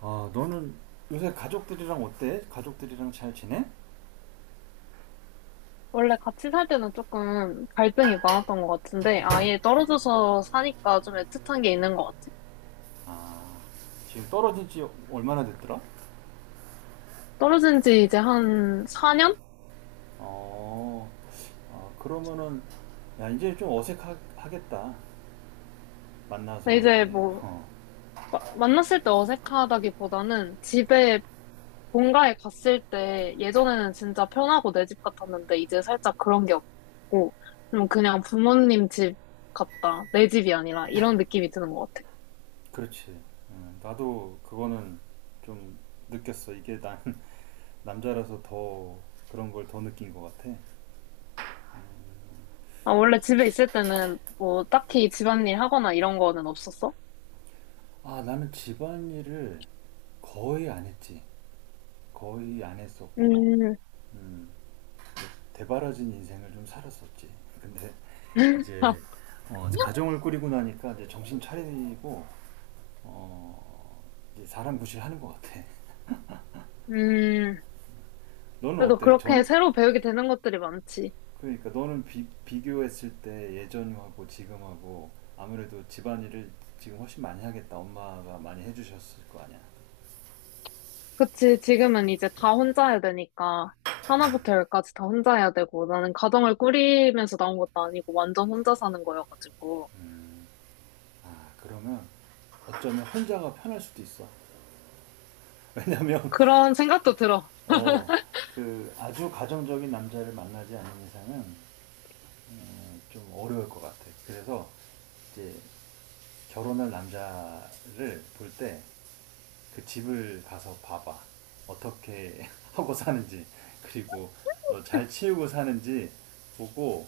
아, 너는 요새 가족들이랑 어때? 가족들이랑 잘 지내? 원래 같이 살 때는 조금 갈등이 많았던 것 같은데, 아예 떨어져서 사니까 좀 애틋한 게 있는 것 같아. 아, 지금 떨어진 지 얼마나 됐더라? 떨어진 지 이제 한 4년? 어, 아, 그러면은, 야, 이제 좀 어색하겠다. 근데 만나서 이제 이제, 뭐, 만났을 때 어색하다기보다는 집에 본가에 갔을 때 예전에는 진짜 편하고 내 집 같았는데, 이제 살짝 그런 게 없고, 좀 그냥 부모님 집 같다. 내 집이 아니라 이런 느낌이 드는 것 같아. 그렇지. 나도 그거는 좀 느꼈어. 이게 난 남자라서 더 그런 걸 더 느낀 것 같아. 아, 원래 집에 있을 때는 뭐 딱히 집안일 하거나 이런 거는 없었어? 아, 나는 집안일을 거의 안 했지. 거의 안 했었고, 음. 음, 대바라진 인생을 좀 살았었지. 근데 이제 가정을 꾸리고 나니까 이제 정신 차리고 어, 이제 사람 구실하는 것 같아. 음, 너는 그래도 어때? 그렇게 전 새로 배우게 되는 것들이 많지. 그러니까 너는 비교했을 때 예전하고 지금하고 아무래도 집안일을 지금 훨씬 많이 하겠다. 엄마가 많이 해주셨을 거 아니야. 그치, 지금은 이제 다 혼자 해야 되니까, 하나부터 열까지 다 혼자 해야 되고, 나는 가정을 꾸리면서 나온 것도 아니고, 완전 혼자 사는 거여가지고. 아 그러면 어쩌면 혼자가 편할 수도 있어. 왜냐면 그런 생각도 들어. 어 그 아주 가정적인 남자를 만나지 않는 이상은 좀 어려울 것 같아. 그래서 이제 결혼할 남자를 볼 때 그 집을 가서 봐봐. 어떻게 하고 사는지, 그리고 잘 치우고 사는지 보고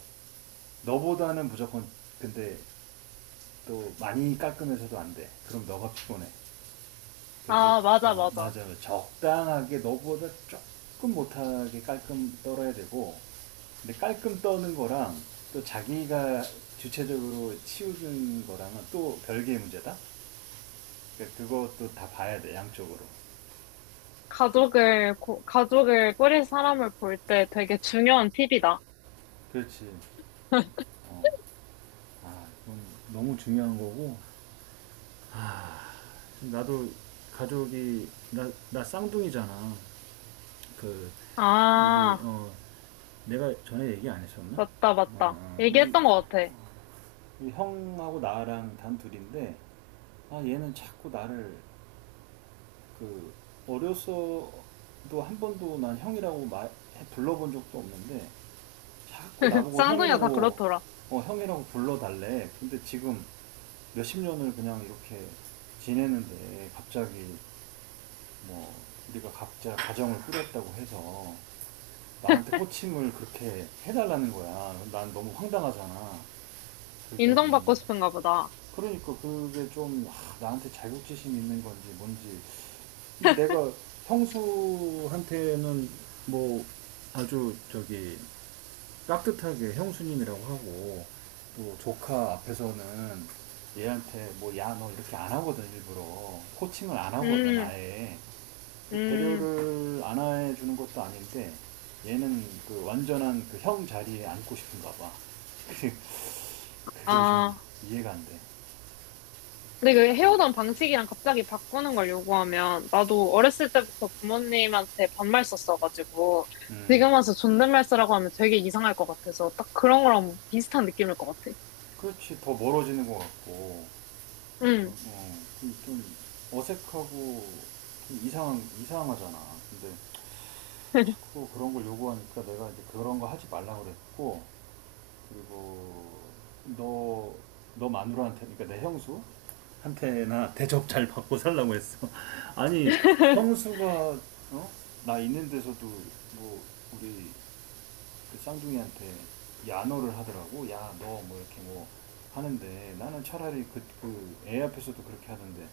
너보다는 무조건, 근데 또 많이 깎으면서도 안 돼. 그럼 너가 피곤해. 근데 아, 맞아, 어, 맞아. 맞아요. 적당하게 너보다 조금 못하게 깔끔 떨어야 되고, 근데 깔끔 떠는 거랑 또 자기가 주체적으로 치우는 거랑은 또 별개의 문제다. 그러니까 그것도 다 봐야 돼, 양쪽으로. 가족을 꾸릴 사람을 볼 때 되게 중요한 팁이다. 그렇지. 어. 아 이건 너무 중요한 거고. 아, 나도 가족이 나 쌍둥이잖아. 그 우리 아, 내가 전에 얘기 안 했었나? 맞다, 맞다. 우리, 얘기했던 것 같아. 우리 형하고 나랑 단 둘인데 아 얘는 자꾸 나를 그 어려서도 한 번도 난 형이라고 말 불러본 적도 없는데 자꾸 나보고 쌍둥이가 다 형이라고, 그렇더라. 형이라고 불러달래. 근데 지금 몇십 년을 그냥 이렇게 지내는데 갑자기 뭐 우리가 각자 가정을 꾸렸다고 해서 나한테 호칭을 그렇게 해달라는 거야. 난 너무 황당하잖아. 그게 인정받고 뭐, 싶은가 보다. 그러니까 그게 좀, 아, 나한테 자격지심 있는 건지 뭔지. 근데 내가 형수한테는 뭐 아주 저기 깍듯하게 형수님이라고 하고, 또 조카 앞에서는 얘한테 뭐 야 너 이렇게 안 하거든, 일부러 코칭을 안 하거든 음, 아예. 그 음, 배려를 안 해주는 것도 아닌데 얘는 그 완전한 그 형 자리에 앉고 싶은가 봐. 그게, 그게 좀 아. 이해가 안돼. 근데 그 헤어던 방식이랑 갑자기 바꾸는 걸 요구하면 나도 어렸을 때부터 부모님한테 반말 썼어가지고 음 지금 와서 존댓말 쓰라고 하면 되게 이상할 것 같아서 딱 그런 거랑 비슷한 느낌일 것 같아. 그렇지 더 멀어지는 것 같고, 응, 어, 좀 어색하고 좀 이상한 이상하잖아. 근데 자꾸 그런 걸 요구하니까 내가 이제 그런 거 하지 말라 그랬고, 그리고 너 너 마누라한테, 그러니까 내 형수 한테나 대접 잘 받고 살라고 했어. 아니 형수가, 어? 나 있는 데서도 뭐 우리 그 쌍둥이한테 야노를 하더라고. 야, 너 뭐 이렇게 뭐 하는데, 나는 차라리 그, 그 애 앞에서도 그렇게 하던데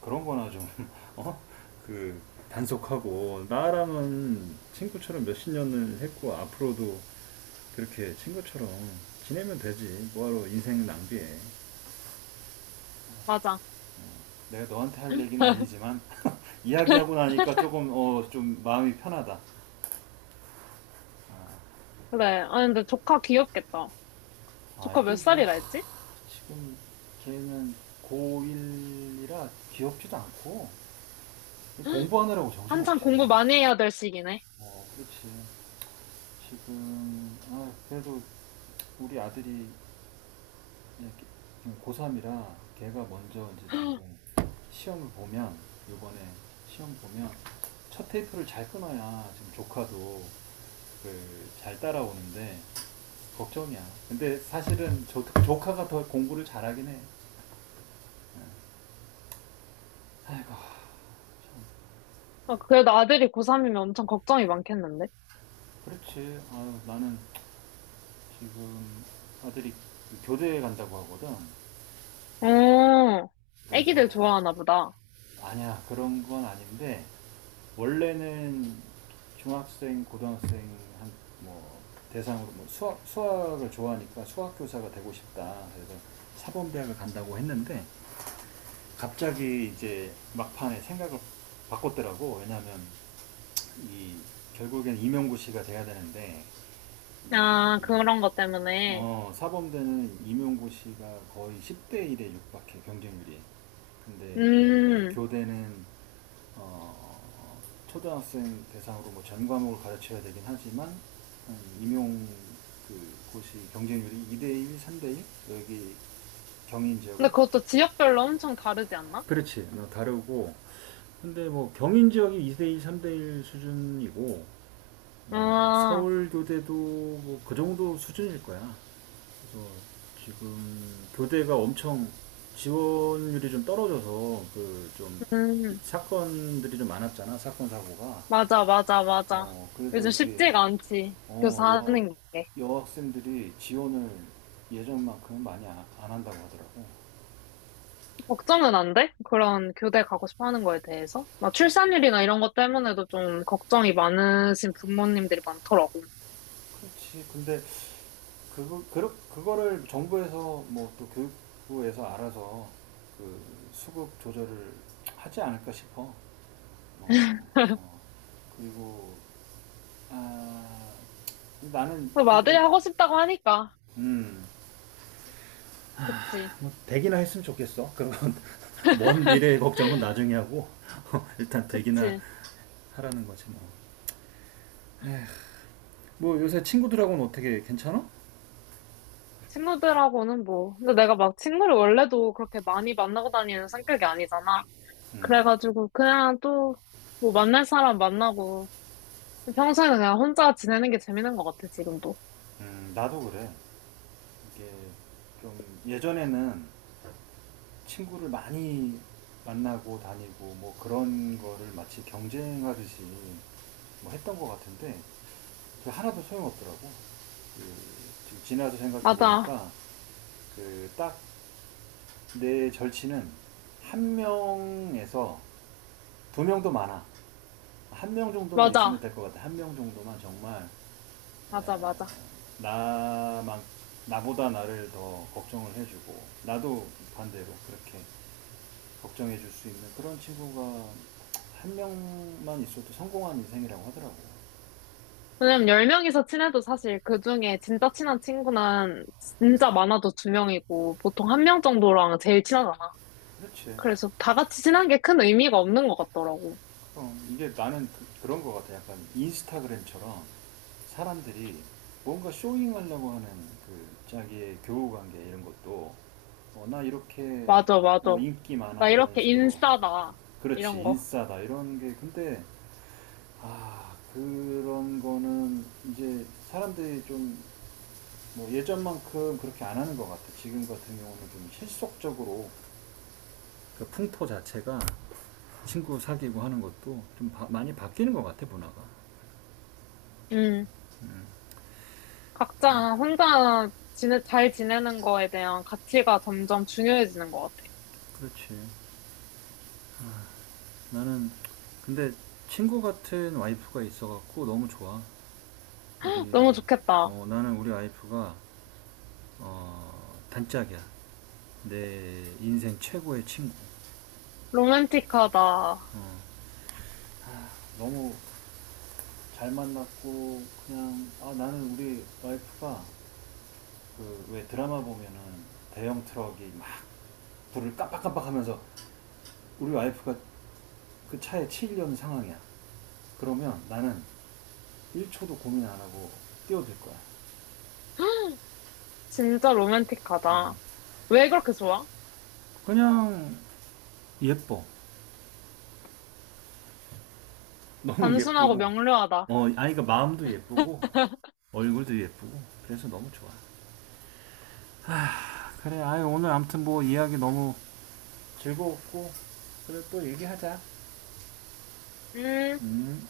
그런 거나 좀, 어? 그 단속하고 나랑은 친구처럼 몇 십 년을 했고 앞으로도 그렇게 친구처럼 지내면 되지. 뭐하러 인생 낭비해. 맞아. 내가 너한테 할 얘기는 아니지만 이야기하고 나니까 조금 좀 마음이 편하다. 그래. 아 근데 조카 귀엽겠다. 아 조카 몇 이게 뭐, 살이라 했지? 지금 걔는 고1이라 귀엽지도 않고 공부하느라고 한참 정신없지. 공부 많이 해야 될 시기네. 어, 그렇지. 지금, 아, 그래도 우리 아들이 고3이라 걔가 먼저 이제 지금 시험을 보면, 요번에 시험 보면 첫 테이프를 잘 끊어야 지금 조카도 그 잘 따라오는데 걱정이야. 근데 사실은 조카가 더 공부를 잘하긴 해. 예. 아이고, 참. 아, 그래도 아들이 고3이면 엄청 걱정이 많겠는데? 그렇지. 아유, 나는 지금 아들이 그 교대에 간다고 하거든. 그, 어, 애기들 그래서 좋아하나 보다. 아니야, 그런 건 아닌데 원래는 중학생 고등학생 한 뭐 대상으로 뭐 수학을 좋아하니까 수학 교사가 되고 싶다 그래서 사범대학을 간다고 했는데, 갑자기 이제 막판에 생각을 바꿨더라고. 왜냐하면 이 결국엔 임용고시가 돼야 되는데 이, 아, 그런 것 때문에. 사범대는 임용고시가 거의 10대 1에 육박해, 경쟁률이. 근데 음. 교대는 어, 초등학생 대상으로 뭐 전 과목을 가르쳐야 되긴 하지만, 임용 그 곳이 경쟁률이 2대1, 3대1, 여기 경인 지역은. 근데 그것도 지역별로 엄청 다르지 않나? 그렇지. 어, 다르고. 근데 뭐 경인 지역이 2대 일, 3대1 수준이고 뭐 아, 서울 교대도 뭐 그 정도 수준일 거야. 그래서 지금 교대가 엄청 지원율이 좀 떨어져서 그 좀 음, 사건들이 좀 많았잖아. 사건 사고가. 맞아, 맞아, 맞아. 어, 그래서 요즘 이게, 쉽지가 않지. 어, 여, 교사하는 게. 여학생들이 지원을 예전만큼 많이 안 한다고 하더라고. 걱정은 안 돼? 그런 교대 가고 싶어 하는 거에 대해서? 막 출산율이나 이런 것 때문에도 좀 걱정이 많으신 부모님들이 많더라고. 그렇지. 근데, 그거를 정부에서 뭐 또 교육부에서 알아서 그 수급 조절을 하지 않을까 싶어. 어, 어. 그리고, 아, 나는, 그럼 아들이 근데, 하고 싶다고 하니까. 음, 그치, 뭐 되기나 했으면 좋겠어. 그건 먼 미래의 걱정은 나중에 하고, 일단 되기나 그치. 하라는 거지 뭐. 뭐 요새 친구들하고는 어떻게 괜찮아? 친구들하고는 뭐. 근데 내가 막 친구를 원래도 그렇게 많이 만나고 다니는 성격이 아니잖아. 음, 그래가지고 그냥 또 뭐 만날 사람 만나고 평소에는 그냥 혼자 지내는 게 재밌는 것 같아, 지금도. 나도 그래. 이게 좀 예전에는 친구를 많이 만나고 다니고 뭐 그런 거를 마치 경쟁하듯이 뭐 했던 것 같은데 그 하나도 소용없더라고. 그 지금 지나서 생각해 맞아, 보니까 그 딱 내 절친은 한 명에서 두 명도 많아. 한명 정도만 있으면 맞아, 될 것 같아. 한명 정도만 정말, 맞아, 예, 맞아. 나만, 나보다 나를 더 걱정을 해주고 나도 반대로 그렇게 걱정해줄 수 있는 그런 친구가 한 명만 있어도 성공한 인생이라고 하더라고요. 왜냐면 10명이서 친해도 사실 그 중에 진짜 친한 친구는 진짜 많아도 두명이고 보통 한 명 정도랑 제일 친하잖아. 그렇지. 그래서 다 같이 친한 게 큰 의미가 없는 것 같더라고. 그럼 이게 나는 그, 런것 같아. 약간 인스타그램처럼 사람들이 뭔가 쇼잉하려고 하는 그 자기의 교우관계 이런 것도, 어, 나 이렇게 맞아, 맞아. 인기 나 많아 이런 이렇게 식으로, 인싸다. 그렇지 이런 거. 인싸다 이런 게. 근데 아, 그런 거는 이제 사람들이 좀 뭐 예전만큼 그렇게 안 하는 것 같아. 지금 같은 경우는 좀 실속적으로 그 풍토 자체가 친구 사귀고 하는 것도 많이 바뀌는 것 같아, 문화가. 음, 음, 각자 혼자 지내, 잘 지내는 거에 대한 가치가 점점 중요해지는 것 같아. 그렇지. 아, 나는 근데 친구 같은 와이프가 있어갖고 너무 좋아. 너무 우리 좋겠다. 어, 나는 우리 와이프가 단짝이야. 내 인생 최고의 친구. 로맨틱하다. 어. 아, 너무 잘 만났고 그냥 아 나는 우리 와이프가 그 왜 드라마 보면은 대형 트럭이 막 불을 깜빡깜빡하면서 우리 와이프가 그 차에 치이려는 상황이야. 그러면 나는 1초도 고민 안 하고 뛰어들 거야. 진짜 로맨틱하다. 왜 그렇게 좋아? 그냥 예뻐. 너무 단순하고 예쁘고 명료하다. 어 아이가 마음도 예쁘고 얼굴도 예쁘고 그래서 너무 좋아. 아, 그래 아이 오늘 아무튼 뭐 이야기 너무 즐거웠고 그래 또 얘기하자. 음, 음.